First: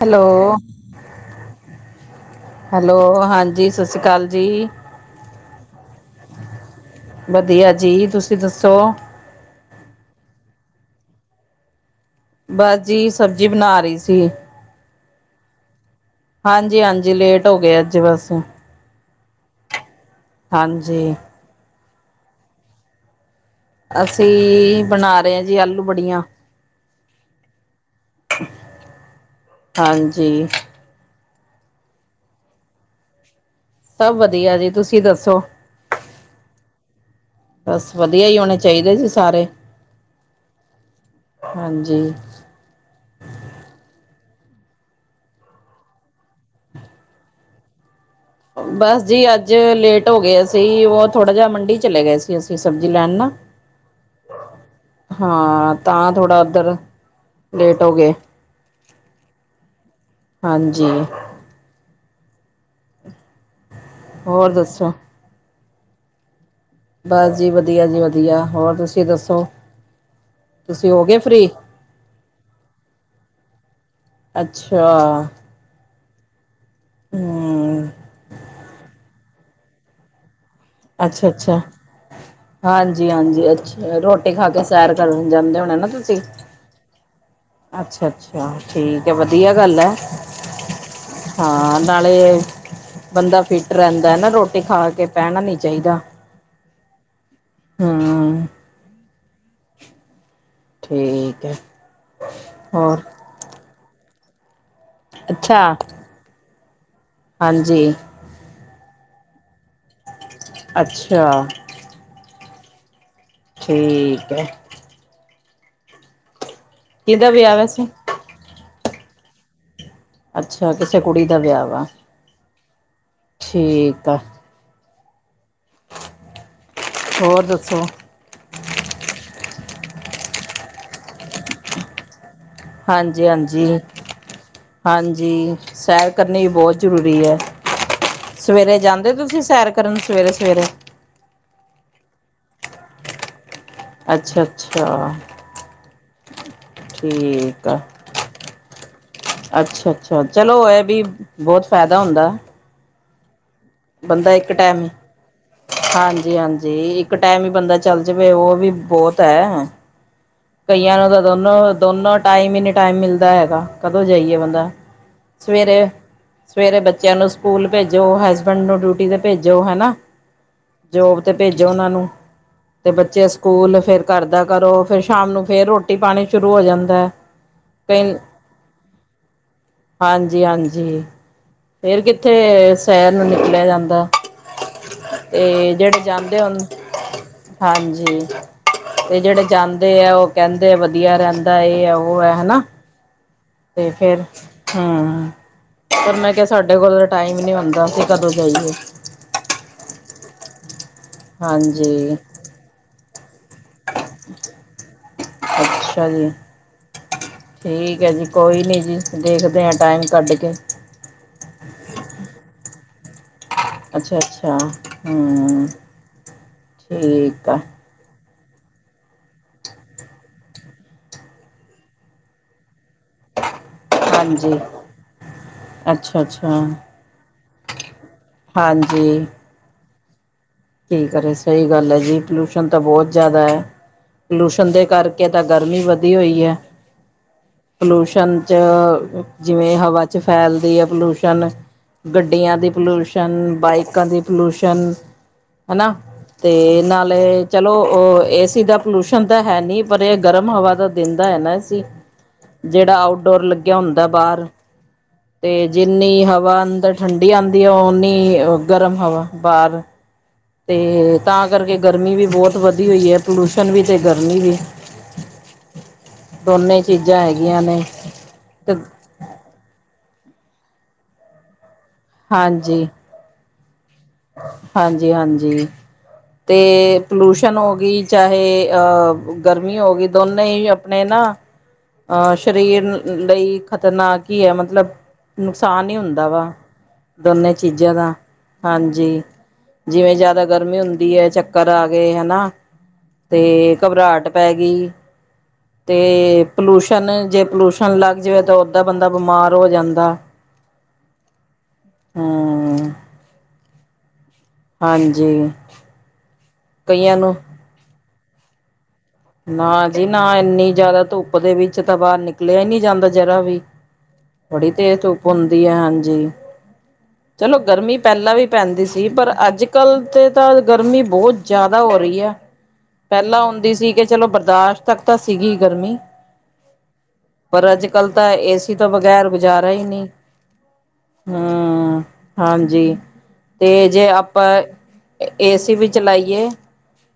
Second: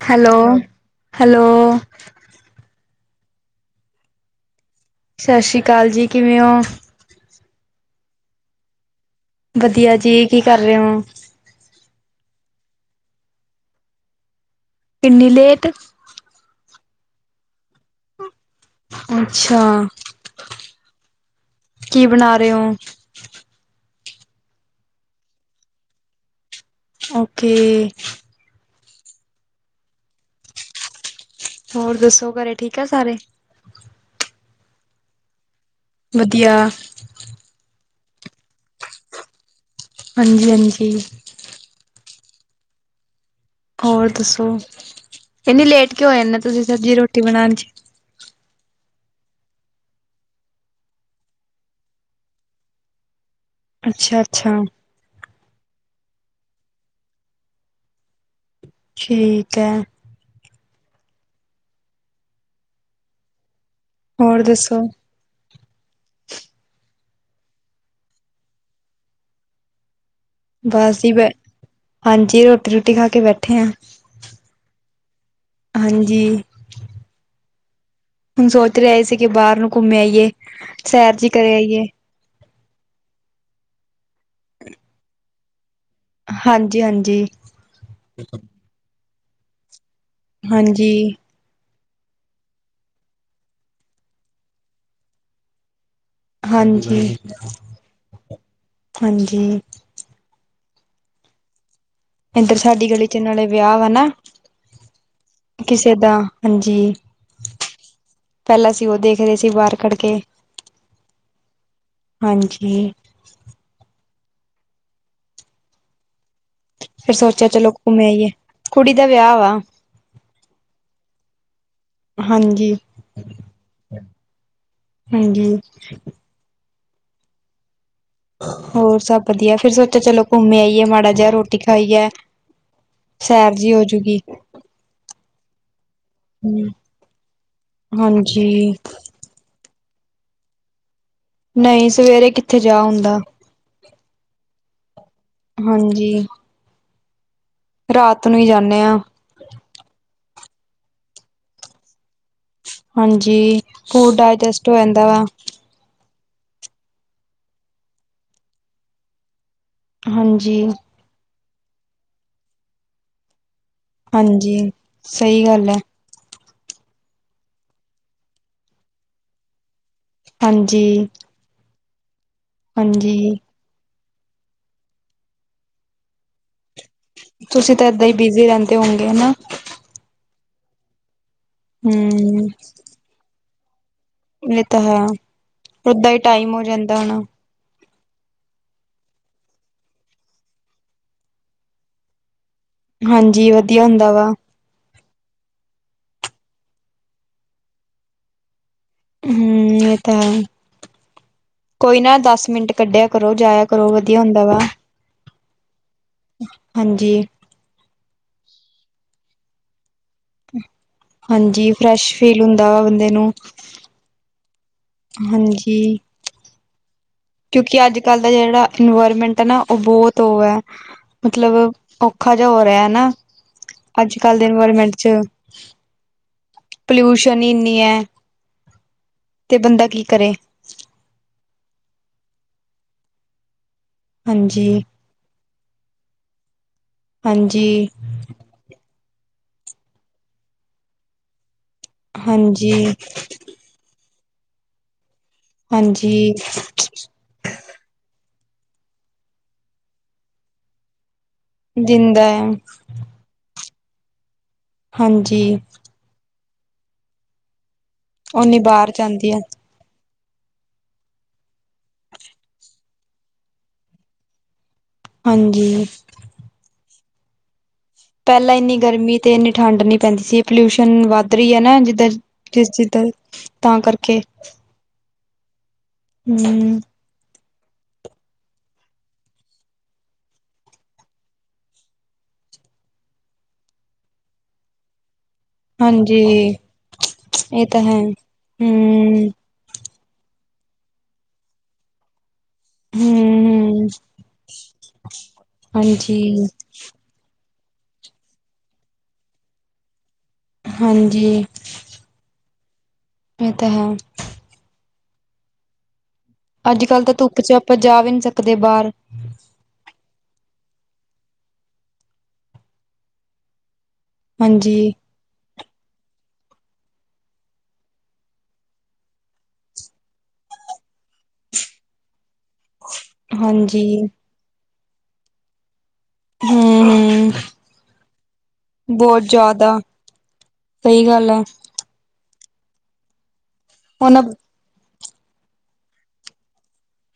Hello, hello. Hello ਹਾਂਜੀ ਸਤਿ ਸ਼੍ਰੀ ਅਕਾਲ ਜੀ ਸਤਿ ਸ਼੍ਰੀ ਅਕਾਲ ਜੀ, ਕਿਵੇਂ ਹੋ? ਵਧੀਆ ਜੀ, ਤੁਸੀਂ ਦੱਸੋ? ਵਧੀਆ ਜੀ, ਕੀ ਕਰ ਰਹੇ ਹੋ? ਬਸ ਜੀ ਸਬਜ਼ੀ ਬਣਾ ਰਹੀ ਸੀ। ਇੰਨੀ ਲੇਟ? ਹਾਂਜੀ ਹਾਂਜੀ, ਲੇਟ ਹੋ ਗਏ ਅੱਜ ਬਸ ਅੱਛਾ, ਹਾਂਜੀ ਕੀ ਬਣਾ ਰਹੇ ਹੋ? ਅਸੀਂ ਬਣਾ ਰਹੇ ਹਾਂ ਜੀ ਆਲੂ ਬੜੀਆਂ, ਓਕੇ ਹਾਂਜੀ। ਹੋਰ ਦੱਸੋ ਘਰੇ ਠੀਕ ਆ ਸਾਰੇ। ਸਭ ਵਧੀਆ ਜੀ ਤੁਸੀਂ ਦੱਸੋ? ਵਧੀਆ। ਬਸ ਵਧੀਆ ਹੀ ਹੋਣੇ ਚਾਹੀਦੇ ਜੀ ਸਾਰੇ। ਹਾਂਜੀ ਹਾਂਜੀ। ਹਾਂਜੀ। ਹੋਰ ਦੱਸੋ ਇੰਨੀ ਲੇਟ ਕਿਉਂ ਹੋ ਜਾਂਦੇ ਤੁਸੀਂ ਸਬਜ਼ੀ ਰੋਟੀ ਬਣਾਣ 'ਚ। ਬਸ ਜੀ ਅੱਜ ਲੇਟ ਹੋ ਗਏ ਸੀ ਉਹ ਥੋੜ੍ਹਾ ਜਿਹਾ ਮੰਡੀ ਚਲੇ ਗਏ ਸੀ ਅਸੀਂ ਸਬਜ਼ੀ ਲੈਣ ਨਾਲ। ਅੱਛਾ ਅੱਛਾ। ਹਾਂ ਤਾਂ ਥੋੜ੍ਹਾ ਉੱਧਰ ਲੇਟ ਹੋ ਗਏ। ਠੀਕ ਐ। ਹਾਂਜੀ। ਹੋਰ ਦੱਸੋ? ਬਸ ਜੀ ਵਧੀਆ ਜੀ ਵਧੀਆ ਹੋਰ ਤੁਸੀਂ ਦੱਸੋ। ਤੁਸੀਂ ਬਸ ਹੋ ਜੀ ਗਏ ਬ ਫ੍ਰਰੀ ਹਾਂਜੀ ਰੋਟੀ ਰੂਟੀ ਖਾ ਕੇ ਬੈਠੇ ਆ। ਹਾਂ, ਹਾਂਜੀ। ਹੂੰ, ਹੁਣ ਸੋਚ ਰਿਹਾ ਸੀ ਕਿ ਬਾਹਰ ਨੂੰ ਘੁੰਮੇ ਆਈ ਏ। ਅੱਛਾ ਅੱਛਾ। ਹਾਂਜੀ ਹਾਂਜੀ, ਅੱਛਾ ਰੋਟੀ ਖਾ ਕੇ ਸੈਰ ਕਰਨ ਜਾਂਦੇ ਹੋਣੇ ਨਾ ਤੁਸੀਂ। ਹਾਂਜੀ ਹਾਂਜੀ ਅੱਛਾ ਅੱਛਾ ਠੀਕ ਆ ਵਧੀਆ ਗੱਲ ਐ। ਹਾਂਜੀ। ਹਾਂ, ਨਾਲੇ ਬੰਦਾ ਫਿਟ ਰਹਿੰਦਾ ਨਾ ਰੋਟੀ ਖਾ ਕੇ ਪੈਣਾ ਨੀ। ਚਾਹੀਦਾ। ਹਾਂਜੀ ਹਮ ਹਾਂਜੀ। ਠੀਕ ਹੈ। ਇੱਧਰ ਸਾਡੀ ਹੋਰ ਗਲੀ ਚ ਨਾਲੇ ਵਿਆਹ ਵਾ ਨਾ ਅੱਛਾ ਕਿਸੇ ਦਾ। ਹਾਂਜੀ। ਹਾਂਜੀ। ਪਹਿਲਾਂ ਸੀ ਉਹ ਦੇਖਦੇਹੇ ਸੀ ਬਾਹਰ ਕਢ ਕੇ ਅੱਛਾ। ਹਾਂਜੀ। ਠੀਕ ਹੈ। ਫਿਰ ਕਿਹਦਾ ਸੋਚਿਆ ਵਿਆਹ ਚਲੋ ਵੈਸੇ ਘੁੰਮੇ ਆਈਏ ਕੁੜੀ ਦਾ ਵਿਆਹ ਵਾ। ਅੱਛਾ ਕਿਸੇ ਕੁੜੀ ਦਾ ਵਿਆਹ ਵਾ। ਹਾਂਜੀ। ਠੀਕ ਆ। ਹਾਂਜੀ। ਹੋਰ ਦੱਸੋ? ਹੋਰ ਸਭ ਵਧੀਆ ਫੇਰ ਸੋਚਿਆ ਚਲੋ ਘੁੰਮੇ ਆਈਏ ਮਾੜਾ ਜਿਹਾ ਰੋਟੀ ਖਾਈਏ। ਹਾਂਜੀ ਸੈਰ ਹਾਂਜੀ। ਜੀ ਹੋਜੂਗੀ ਹਾਂਜੀ ਸੈਰ ਕਰਨੀ ਵੀ ਬਹੁਤ ਜ਼ਰੂਰੀ ਐ। ਹਾਂਜੀ ਸਵੇਰੇ ਜਾਂਦੇ ਤੁਸੀਂ ਸੈਰ ਕਰਨ ਸਵੇਰੇ ਸਵੇਰੇ। ਨਹੀਂ ਸਵੇਰੇ ਕਿੱਥੇ ਜਾ ਹੁੰਦਾ। ਅੱਛਾ ਅੱਛਾ। ਹਾਂਜੀ ਠੀਕ ਆ। ਰਾਤ ਨੂੰ ਹੀ ਜਾਂਦੇ ਹਾਂ। ਅੱਛਾ ਅੱਛਾ ਚਲੋ ਹੋ ਵੀ ਬਹੁਤ ਫਾਇਦਾ ਹੁੰਦਾ। ਹਾਂਜੀ ਫੂਡ ਬੰਦਾ ਇੱਕ ਡਾਇਜਸਟ ਹੋ ਟਾਈਮ ਜਾਂਦਾ ਵਾ। ਹਾਂਜੀ ਹਾਂਜੀ ਇੱਕ ਟਾਈਮ ਹੀ ਬੰਦਾ ਚੱਲ ਜਾਵੇ ਉਹ ਵੀ ਬਹੁਤ ਐ। ਹਾਂਜੀ। ਕਈਆਂ ਨੂੰ ਤਾਂ ਦੋਨੋਂ, ਦੋਨੋਂ ਟਾਈਮ ਹੀ ਨੀ ਟਾਈਮ ਮਿਲਦਾ ਹੈਗਾ। ਕਦੋਂ ਜਾਈਏ ਬੰਦਾ, ਹਾਂਜੀ ਸਹੀ ਗੱਲ ਹੈ ਸਵੇਰੇ ਸਵੇਰੇ ਬੱਚਿਆਂ ਨੂੰ ਸਕੂਲ ਭੇਜੋ, ਹਸਬੈਂਡ ਨੂੰ ਡਿਊਟੀ ਤੇ ਭੇਜੋ ਹਨਾ। ਹਾਂਜੀ। ਤੇ ਭੇਜੋ ਉਹਨਾਂ ਨੂੰ। ਤੇ ਬੱਚੇ ਹਾਂਜੀ ਸਕੂਲ, ਫਿਰ ਘਰ ਦਾ ਕਰੋ ਫਿਰ ਸ਼ਾਮ ਨੂੰ ਫੇਰ ਰ੍ਹੋਟੀ-ਪਾਣੀ ਸ਼ੁਰੂ ਹੋ ਜਾਂ ਤੁਸੀਂ ਤਾਂ ਏਦਾਂ ਹੀ ਬਿਜ਼ੀ ਰਹਿੰਦੇ ਹੋਂਗੇ, ਹੈਨਾ? ਹਾਂਜੀ-ਹਾਂਜੀ, ਫੇਰ ਹਮ ਕਿੱਥੇ ਸ਼ੈਰ ਨੂੰ ਨਿਕਲਿਆ ਜਾਂਦਾ। ਇਹ ਤਾਂ ਹੈ ਤੇ, ਜਿਹੜੇ ਓਦਾਂ ਹੀ ਜਾਂਦੇ ਟਾਈਮ ਹੋਨ ਹੋ ਜਾਂਦਾ ਹੋਣਾ ਹਾਂਜੀ, ਤੇ ਜਿਹੜੇ ਜਾਂ ਦੇ ਆ, ਉਹ ਕਹਿੰਦੇ ਆ ਵਧੀਆ ਰਹਿੰਦਾ, ਇਹ ਆ, ਉਹ ਹੈ ਹਨਾ। ਹਾਂਜੀ। ਵਧੀਆ ਤੇ ਹੁੰਦਾ ਫੇਰ ਵਾ ਹੂੰ, ਪਰ ਮੈਂ ਕਿਹਾ ਸਾਡੇ ਕੋਲ ਟਾਈਮ ਤ ਈ ਨਹੀਂ ਹੁੰਦਾ, ਅਸੀ ਕਦੋਂ ਜਾਈਏ। ਹੂੰ, ਇਹ ਤਾ ਹੈਂ, ਕੋਈ ਹਾਂਜੀ ਨਾ ਦਸ-ਮਿੰਟ ਕੱਢਿਆ ਕਰੋ, ਜਾਇਆ ਕਰੋ, ਵਧੀਆ ਹੁੰਦਾ ਵਾ। ਅੱਛਾ ਜੀ। ਹਾਂਜੀ। ਠੀਕ ਹੈ ਜੀ, ਕੋਈ ਨਹੀਂ ਜੀ, ਦੇਖਦੇ ਹਾਂ ਟਾਈਮ ਕੱਢਕੇ। ਹਾਂਜੀ, ਫਰੈਸ਼ ਫੀਲ ਹੁੰਦਾ ਵਾ ਬੰਦੇ ਨੂੰ। ਅੱਛਾ- ਅੱਛਾ। ਹੂੰ ਹਾਂਜੀ। ਠੀਕ ਆ ਕਿਉਂਕਿ ਅੱਜ-ਕੱਲ ਦਾ ਜਿਹੜਾ ਇਨਵਾਇਰਮੈਂਟ ਆ ਨਾ, ਉਹ ਬਹੁਤ ਉਹ ਐ। ਮਤਲਬ, ਔਖਾ ਜਿਹਾ ਹੋ ਰਿਹਾ ਨਾ ਅੱਜ-ਕੱਲ ਦੇ ਇਨਵਾਇਰਮੈਂਟ'ਚ। ਅੱਛਾ-ਅੱਛਾ, ਇੰਨੀ ਹੈ ਹਾਂਜੀ ਤੇ, ਬੰਦਾ ਕੀ ਕਰੇ। ਕੀ ਕਰੇ ਸਹੀ ਗੱਲ ਐ ਜੀ, ਪੋਲਿਊਸ਼ਨ ਤਾਂ ਬਹੁਤ ਜ਼ਿਆਦਾ ਐ। ਹਾਂਜੀ ਪੋਲੂਸ਼ਨ ਦੇ ਕਰਕੇ ਤਾਂ ਗਰਮੀ ਵਧੀ ਹੋਈ ਹੈ। ਹਾਂਜੀ ਪਲੂਸ਼ ਚ ਜਿਵੇਂ ਹਵਾ'ਚ ਫੈਲਦੀ ਐ, ਪੋਲੂਸ਼ਨ‌। ਗੱਡੀਆਂ ਦੀ ਹਾਂਜੀ ਪਲੁਸ਼ਨ, ਬਾਈਕਾਂ ਦੀ ਪਲੁਸ਼ਨ। ਹਨਾ, ਹਾਂਜੀ ਤੇ ਨਾਲ ਚਲੋ, ਉਹ ਏਸੀ ਦਾ ਪਲੂਸ਼ਨ ਤਾਂ ਹੈ ਨੀ, ਪਰ ਇਹ ਗਰਮ ਹਵਾ ਤਾ ਦਿੰਦਾ ਐ ਨਾ। ਸੀ, ਦਿੰਦਾ ਹੈ ਜਿਹੜਾ ਆਊਟਡੋਰ ਲੱਗ ਗਿਆ ਹੁੰਦਾ ਬਾਹਰ, ਹਾਂਜੀ ਤੇ ਜਿੰਨੀ ਹਵਾ ਅੰਦਰ ਠੰਡੀ ਆਂਦੀ ਆ, ਓਹਨੀ ਓਨੀ ਨੀ, ਬਾਹਰ ਗਰਮ ਹਵਾ ਜਾਂਦੀ ਹੈ ਬਾਹਰ। ਤੇ, ਤਾਂ ਕਰਕੇ ਗਰਮੀ ਵੀ ਬਹੁਤ ਵਧੀ ਹੋਈ ਏ, ਪੋਲੂਸ਼ਨ ਵੀ ਤੇ ਗਰਮੀ ਵੀ। ਹਾਂਜੀ। ਦੋਨੇ ਚੀਜ਼ਾਂ ਹੈਗੀਆਂ ਨੇ। ਪਹਿਲਾਂ ਤੇ ਇੰਨੀ ਗਰਮੀ ਤੇ, ਇੰਨੀ ਠੰਢ ਨੀ ਪੈਂਦੀ ਸੀ, ਇਹ ਪੋਲਿਊਸ਼ਨ ਵੱਧ ਰਹੀ ਹੈ ਨਾ, ਜਿੱਦਾਂ ਕਿਸ ਚੀਜ਼, ਤਾਂ ਕਰਕੇ। ਹਾਂਜੀ-ਹਾਂਜੀ, ਤੇ ਹਮ ਪੋਲੂਸ਼ਨ ਹੋ ਗਈ, ਚਾਹੇ ਅ ਗਰਮੀ ਹੋ ਗਈ ਦੋਨੇ ਹੀ ਅਪਣੇ ਨਾ ਅਹ, ਸਰੀਰ ਲਈ ਖ਼ਤਰਨਾਕ ਹੀ ਹੈ, ਮਤਲਬ ਨੁਕਸਾਨ ਈ ਹਾਂਜੀ ਹੁੰਦਾ ਵਾ, ਦੋਨੇ ਇਹ ਤਾਂ ਚੀਜ਼ਾਂ ਹੈ ਦਾ। ਹਾਂਜੀ। ਹਮ ਜਿਵੇਂ ਜ਼ਿਆਦਾ ਗਰਮੀ ਹੁੰਦੀ ਹੈ ਚੱਕਰ ਆ ਗਏ, ਹਨਾ। ਹਮ ਤੇ, ਹਮ ਘਬਰਾਹਟ ਪੈ ਗਈ ਤੇ, ਹਾਂਜੀ ਪਲੂਸ਼ਨ ਪਲੁਸ਼ਨ, ਜੇ ਪੋਲਊਸ਼ਨ ਲੱਗ ਜਾਵੇ ਤਾਂ ਓਦਾਂ ਬੰਦਾ ਬਿਮਾਰ ਹੋ ਜਾਂਦਾ। ਹਾਂਜੀ। ਹਮ ਇਹ ਤਾਂ ਹੈ। ਹਾਂਜੀ। ਅੱਜ ਕੱਲ੍ਹ ਤਾਂ ਕਈਆਂ ਨੂੰ ਧੁੱਪ ਚ ਆਪਾਂ ਜਾ ਵੀ ਨਹੀਂ ਸਕਦੇ ਬਾਹਰ। ਨਾ ਜੀ ਨਾ ਇੰਨੀ ਜ਼ਿਆਦਾ ਧੁੱਪ ਦੇ ਵਿੱਚ ਤਾਂ ਬਾਹਰ ਨਿਕਲਿਆ ਹੀ ਨਹੀਂ ਜਾਂਦਾ ਜਰਾ ਵੀ ਬੜੀ ਹਾਂਜੀ ਤੇਜ਼ ਧੁੱਪ ਹੁੰਦੀ ਹੈ ਹਾਂਜੀ। [inaudible] ਚਲੋ ਗਰਮੀ ਪਹਿਲਾਂ ਵੀ ਪੈਂਦੀ ਸੀ ਪਰ ਅੱਜ ਕੱਲ੍ਹ ਤੇ ਤਾਂ ਗਰਮੀ ਬਹੁਤ ਜ਼ਿਆਦਾ ਹੋ ਰਹੀ ਹੈ। [inaudible] ਪਹਿਲਾਂ ਹੁੰਦੀ ਹਾਂਜੀ ਸੀ ਕਿ ਚਲੋ ਬਰਦਾਸ਼ਤ ਤੱਕ ਤਾਂ ਸੀਗੀ ਗਰਮੀ ਹਮ ਹਮ ਪਰ ਅੱਜ ਕੱਲ ਤਾਂ ਏਸੀ ਤੋਂ ਬਹੁਤ ਬਗ਼ੈਰ ਗੁਜ਼ਾਰਾ ਜ਼ਿਆਦਾ ਹੀ ਨਹੀਂ ਸਹੀ ਗੱਲ ਹੈ। ਹੂੰ, ਹਾਂਜੀ ਤੇ ਜੇ ਉਹਨਾਂ ਆਪਾਂ ਏ ਸੀ ਵੀ ਚਲਾਈਏ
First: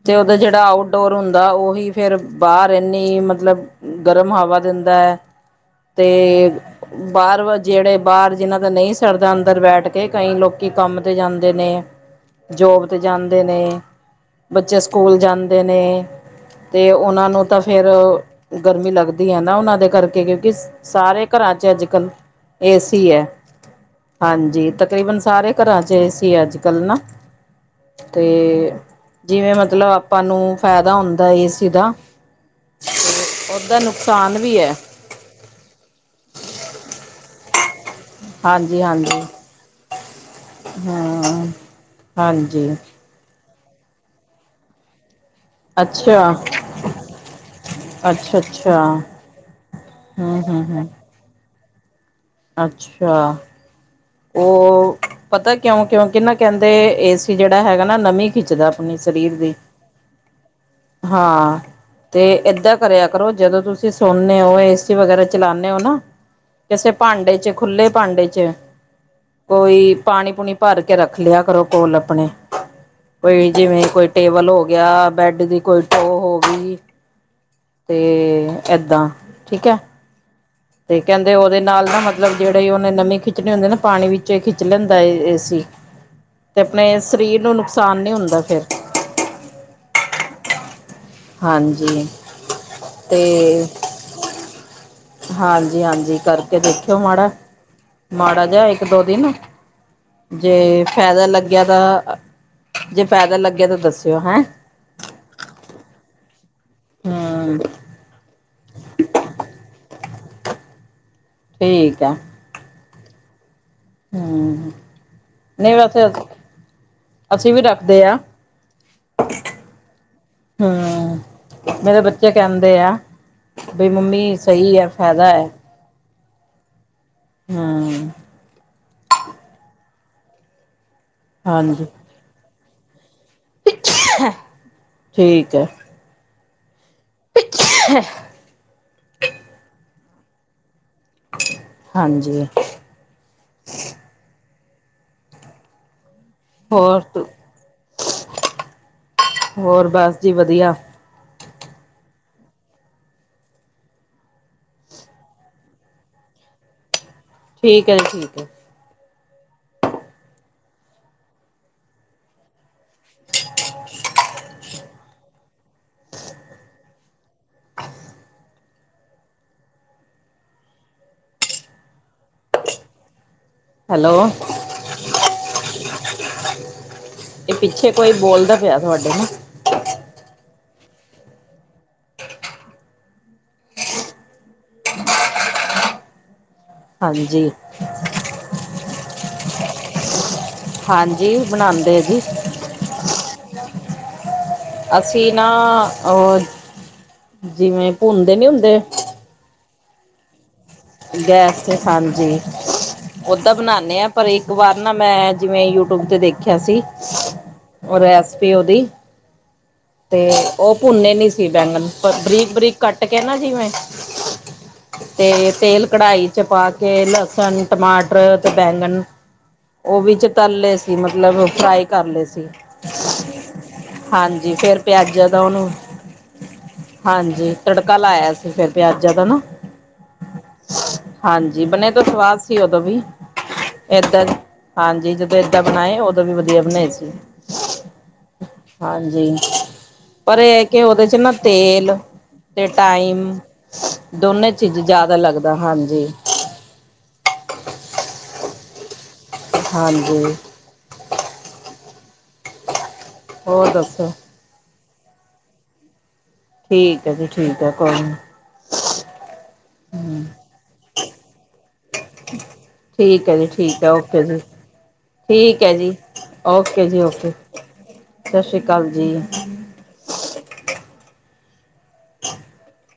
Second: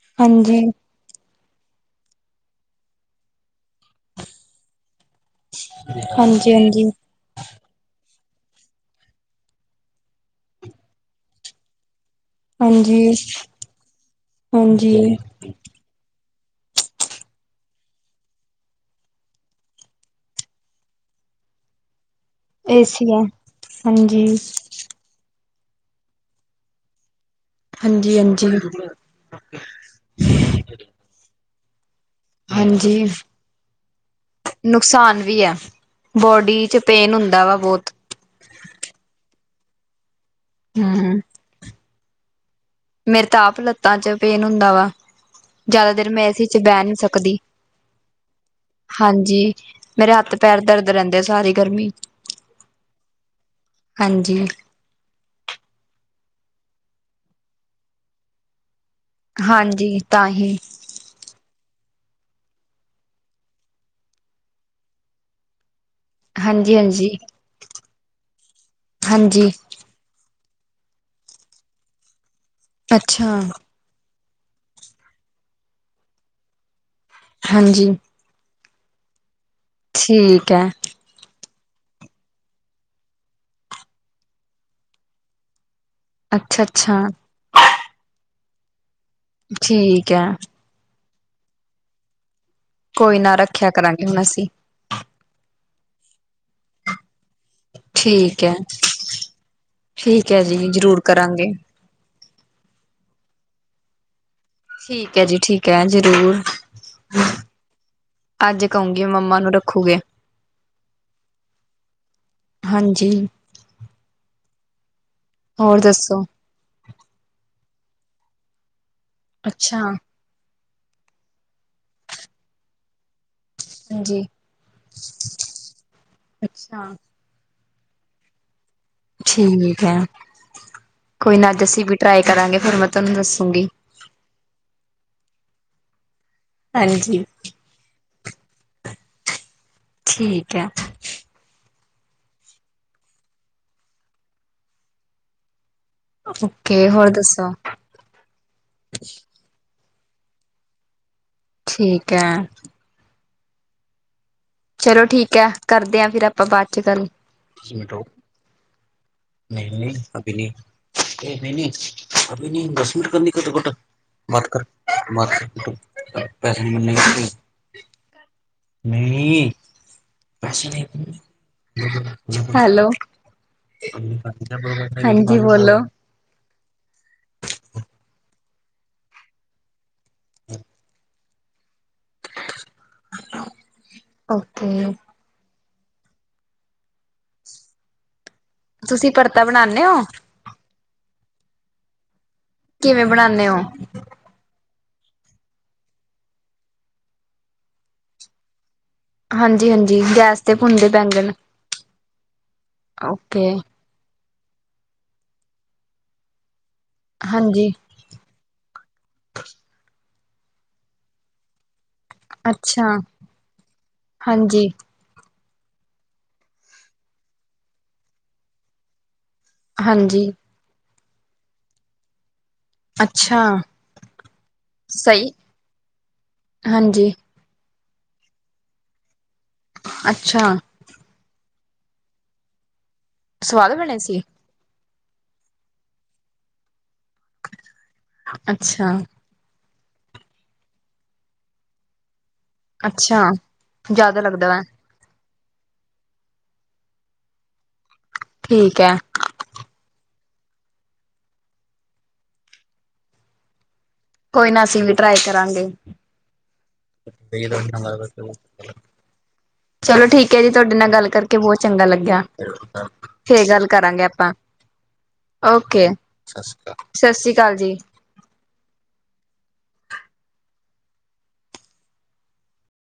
ਤੇ ਉਦੋਂ ਹਾਂਜੀ ਜਿਹੜਾ ਆਊਟਡੋਰ ਹੁੰਦਾ ਉਹੀ ਫੇਰ ਬਾਹਰ ਇੰਨੀ ਮਤਲਬ ਗਰਮ ਹਵਾ ਦਿੰਦਾ ਹੈ। ਤੇ ਹਾਂਜੀ ਹਾਂਜੀ ਬਾਹਰ ਵਾ ਜਿਹੜੇ ਬਾਹਰ ਜਿਹਨਾਂ ਦਾ ਨਹੀਂ ਸਕਦਾ ਅੰਦਰ ਬੈਠ ਕੇ ਕਈ ਲੋਕ ਕੰਮ ਤੇ ਜਾਂਦੇ ਨੇ [inaudible] ਜੋਬ ਤੇ ਹਾਂਜੀ ਜਾਂਦੇ ਨੇ ਬੱਚੇ ਹਾਂਜੀ ਸਕੂਲ ਜਾਂਦੇ ਨੇ ਅਤੇ ਉਹਨਾਂ ਨੂੰ ਤਾਂ ਫੇਰ ਗਰਮੀ ਲੱਗਦੀ ਹੈ ਨਾ ਉਹਨਾਂ ਦੇ ਕਰਕੇ ਕਿਉਂਕਿ ਸਾਰੇ ਘਰਾਂ ਚ ਅੱਜ ਕੱਲ ਏਸੀ ਹੈ ਹਾਂਜੀ ਤਕਰੀਬਨ ਸਾਰੇ ਘਰਾਂ 'ਚ ਏ ਸੀ ਅੱਜ ਕੱਲ ਨਾ ਹਾਂਜੀ ਤੇ ਹਾਂਜੀ ਜਿਵੇਂ ਮਤਲਬ ਆਪਾਂ ਨੂੰ ਫਾਇਦਾ ਹੁੰਦਾ ਏ ਸੀ ਦਾ ਹਾਂਜੀ ਓਦਾ ਨੁਕਸਾਨ ਵੀ ਐ ਨੁਕਸਾਨ ਵੀ ਹੈ। ਬੋਡੀ ਚ ਪੇਨ ਹੁੰਦਾ ਵਾ ਬਹੁਤ। ਹਾਂਜੀ ਹਾਂਜੀ ਹਮ ਹਾਂਜੀ। ਮੇਰੇ ਤਾਂ ਆਪ ਲੱਤਾਂ ਚ ਪੇਨ ਹੁੰਦਾ ਵਾ ਜ਼ਿਆਦਾ ਦੇਰ ਮੈਂ ਅੱਛਾ ਇਸੀ ਚ ਬਹਿ ਨਹੀਂ ਸਕਦੀ। ਅੱਛਾ ਅੱਛਾ ਹਾਂਜੀ ਮੇਰੇ ਹੱਥ ਹੂੰ ਪੈਰ ਹੂੰ ਹੂੰ ਦਰਦ ਰਹਿੰਦੇ ਸਾਰੀ ਗਰਮੀ ਅੱਛਾ। ਹਾਂਜੀ ਉਹ ਪਤਾ ਕਿਉਂ ਕਿਉਂਕਿ ਨਾ ਕਹਿੰਦੇ ਏ ਸੀ ਜਿਹੜਾ ਹੈਗਾ ਨਾ ਨਵੀਂ ਖਿੱਚਦਾ ਆਪਣੇ ਸਰੀਰ ਦੀ ਹਾਂਜੀ ਤਾਂ ਹੀ ਹਾਂ ਤੇ ਏਦਾਂ ਕਰਿਆ ਕਰੋ ਜਦੋਂ ਤੁਸੀਂ ਸੌੰਦੇ ਹੋ ਏਸੀ ਵਗੈਰਾ ਚਲਾਉਂਦੇ ਹੋ ਨਾ ਹਾਂਜੀ ਕਿਸੇ ਹਾਂਜੀ ਭਾਂਡੇ ਚ ਖੁੱਲੇ ਭਾਂਡੇ ਚ ਹਾਂਜੀ। ਕੋਈ ਪਾਣੀ ਪੂਣੀ ਭਰ ਕੇ ਰੱਖ ਲਿਆ ਕਰੋ ਕੋਲ ਆਪਣੇ ਅੱਛਾ ਕੋਈ ਜਿਵੇਂ ਕੋਈ ਟੇਬਲ ਹੋ ਗਿਆ ਬੈਡ ਦੀ ਕੋਈ ਟੋ ਹਾਂਜੀ ਤੇ ਏਦਾਂ ਠੀਕ ਹੈ। ਠੀਕ ਹੈ। ਤੇ ਕਹਿੰਦੇ ਉਹਦੇ ਨਾਲ ਨਾ ਮਤਲਬ ਜਿਹੜੇ ਉਹਨੇ ਨਵੀ ਖਿੱਚਣੀ ਹੁੰਦੀ ਨਾ ਪਾਣੀ ਵਿੱਚੋ ਹੀ ਖਿੱਚ ਲੈਂਦਾ ਏ ਸੀ [inaudible] ਤੇ ਆਪਣੇ ਅੱਛਾ ਸਰੀਰ ਨੂੰ ਨੁਕਸਾਨ ਨੀ ਹੁੰਦਾ ਫੇਰ ਠੀਕ ਹੈ। ਹਾਂਜੀ ਕੋਈ ਨਾ ਤੇ ਰੱਖਿਆ ਕਰਾਂਗੇ ਹੁਣ ਅਸੀਂ ਹਾਂਜੀ ਹਾਂਜੀ ਕਰਕੇ ਦੇਖਿਓ ਮਾੜਾ ਠੀਕ ਮਾੜਾ ਹੈ ਜਿਹਾ ਇੱਕ ਦੋ ਦਿਨ ਠੀਕ ਹੈ ਜੀ ਜੇ ਜ਼ਰੂਰ ਫਾਇਦਾ ਕਰਾਂਗੇ ਲੱਗਿਆ ਤਾਂ ਜੇ ਫਾਇਦਾ ਲੱਗਿਆ ਤਾਂ ਦੱਸਿਓ ਹੈਂ। ਠੀਕ ਹੈ ਜੀ ਠੀਕ ਹੈ ਜ਼ਰੂਰ ਹਾਂ ਅੱਜ ਕਹੂਗੀ ਮੰਮਾ ਨੂੰ ਰੱਖੂਗੇ ਠੀਕ ਆ। ਹਾਂਜੀ। ਹੂੰ, ਨਹੀਂ ਹੋਰ ਵੈਸੇ, ਦੱਸੋ ਅਸੀਂ ਵੀ ਡਰਦੇ ਹਾਂ। ਅੱਛਾ। ਹਾਂ, ਮੇਰੇ ਬੱਚੇ ਕਹਿੰਦੇ ਆ, ਵੀ ਹਾਂਜੀ ਮੰਮੀ ਸਹੀ ਹੈ ਫਾਇਦਾ ਹੈ। ਅੱਛਾ। ਹਾਂ। ਠੀਕ ਹੈ, ਕੋਈ ਨਾ ਅੱਜ ਅਸੀਂ ਹਾਂਜੀ ਵੀ ਟਰਾਈ ਕਰਾਂਗੇ ਫਿਰ ਮੈਂ ਤੁਹਾਨੂੰ ਦੱਸੂਗੀ। ਠੀਕ ਹੈ। ਹਾਂਜੀ। [unintelligible] ਠੀਕ ਹੈ। ਹਾਂਜੀ। ਓਕੇ, ਹੋਰ ਦੱਸੋ? ਹੋਰ ਬਸ ਜੀ ਵਧੀਆ। ਠੀਕ ਐ। ਚਲੋ ਠੀਕ ਐ, ਕਰਦੇ ਆ ਫੇਰ ਆਪਾਂ ਬਾਅਦ ਚ ਗੱਲ। ਠੀਕ ਹੈ ਜੀ ਠੀਕ ਹੈ ਨਹੀਂ-ਨਹੀਂ, ਅਭੀ ਨੀ, ਇਹ ਮ ਅਭੀ ਨਹੀਂ ਦ [unintelligible] ਦੀ ਕਦਵ ਕੁੱਟ, ਬਾਤ ਕਰ ਪੈਸੇੇ ਨਹੀਂ, ਨਹੀਂ, ਹੈਲੋ, ਹੈਲੋ ਹਾਂਜੀ ਬੋਲੋ, ਇਹ ਪਿੱਛੇ ਕੋਈ ਬੋਲਦਾ ਪਿਆ ਤੁਹਾਡੇ, [inaudible] ਓਕੇ। ਹਾਂਜੀ। ਤੁਸੀਂ ਪਰਤਾ ਬਣਾਨੇ ਹੋ? ਹਾਂਜੀ, ਬਣਾਉਂਦੇ ਸੀ। ਕਿਵੇਂ ਬਣਾਨੇ ਹੋ? ਅਸੀਂ ਨਾ ਉਹ, ਜਿਵੇਂ ਭੁੰਨਦੇ ਨੀ ਹੁੰਦੇ, ਹਾਂਜੀ-ਹਾਂਜੀ, ਗੈਸ ਤੇ ਭੁੰਨਦੇ ਬੈਂਗਣ ਗੈਸ ਤੇ ਹਾਂਜੀ ਓਕੇ ਓਦਾ ਬਣਾਦੇ ਹਾਂ। ਪਰ ਇੱਕ ਵਾਰ ਨਾ ਮੈਂ ਜਿਵੇਂ ਯੂਟਿਊਬ ਤੇ ਦੇਖਿਆ ਸੀ, ਹਾਂਜੀ। ਉਹ ਰੈਸਪੀ ਉਹਦੀ, ਤੇ ਉਹ ਭੁੰਨੇ ਨਹੀਂ ਸੀ ਬੈਂਗਣ, ਪਰ ਬਰੀਕ ਬਰੀਕ ਅੱਛਾ ਕੱਟ ਕੇ ਨਾ ਜਿਵੇਂ, ਹਾਂਜੀ ਤੇ ਤੇਲ ਕੜਾਹੀ ਚ ਪਾ ਕੇ ਲਸਣ ਟਮਾਟਰ ਤੇ ਬੈਂਗਣ, ਉਹ ਵਿੱਚ ਹਾਂਜੀ ਤਲਏ ਸੀ ਮਤਲਬ ਫਰਾਈ ਕਰ ਲਏ ਸੀ। ਅੱਛਾ ਹਾਂਜੀ ਫੇਰ ਪਿਆਜ਼ਾ ਸਹੀ ਦਾ ਉਹਨੂੰ, ਹਾਂਜੀ, ਤੜਕਾ ਲਾਇਆ ਸੀ ਫਿਰ ਪਿਆਜਾਂ ਦਾ ਨਾ ਅੱਛਾ। ਹਾਂਜੀ, ਬਨੇ ਤੋਂ ਸਵਾਦ ਸੀ ਉਦੋਂ ਵੀ, ਸਵਾਦ ਬਣੇ ਸੀ ਏਦਾਂ ਹਾਂਜੀ, ਜਦੋਂ ਇੱਦਾਂ ਬਣਾਏ ਉਦੋਂ ਵੀ ਵਧੀਆ ਬਣਾਏ ਸੀ। ਅੱਛਾ ਹਾਂਜੀ, ਪਰ ਇਹ ਕੇ ਉਹਦੇ ਚ ਨਾ ਤੇਲ ਤੇ ਅੱਛਾ ਟਾਈਮ, ਜ਼ਿਆਦਾ ਲੱਗਦਾ ਦੋਨੇ ਵਾ ਚੀਜ਼ ਜ਼ਿਆਦਾ ਲੱਗਦਾ ਹਾਂਜੀ। ਠੀਕ ਐ। ਹਾਂਜੀ। ਹੋਰ ਦੱਸੋਂ? ਕੋਈ ਨਾ ਅਸੀਂ ਵੀ ਟਰਾਏ ਕਰਾਂਗਾ। ਠੀਕ ਹੈ ਜੀ ਠੀਕ ਹੈ ਕੋਈ [inaudible] ਚਲੋ ਨਹੀਂ ਠੀਕ ਐ ਜੀ, ਤੁਹਾਡੇ ਨਾਲ ਗੱਲ ਕਰਕੇ ਬਹੁਤ ਚੰਗਾ ਲੱਗਿਆ। ਠੀਕ ਐ ਜੀ ਫੇਰ ਗੱਲ ਠੀਕ ਐ, ਕਰਾਂਗੇ ਓਕੇ ਆਪਾਂ ਜੀ। ਠੀਕ ਐ ਓਕੇ ਜੀ, ਓਕੇ ਜੀ ਸਤਿ ਓਕੇ, ਸ੍ਰੀ ਅਕਾਲ ਜੀ ਸਤਿ ਸ੍ਰੀ ਅਕਾਲ ਜੀ।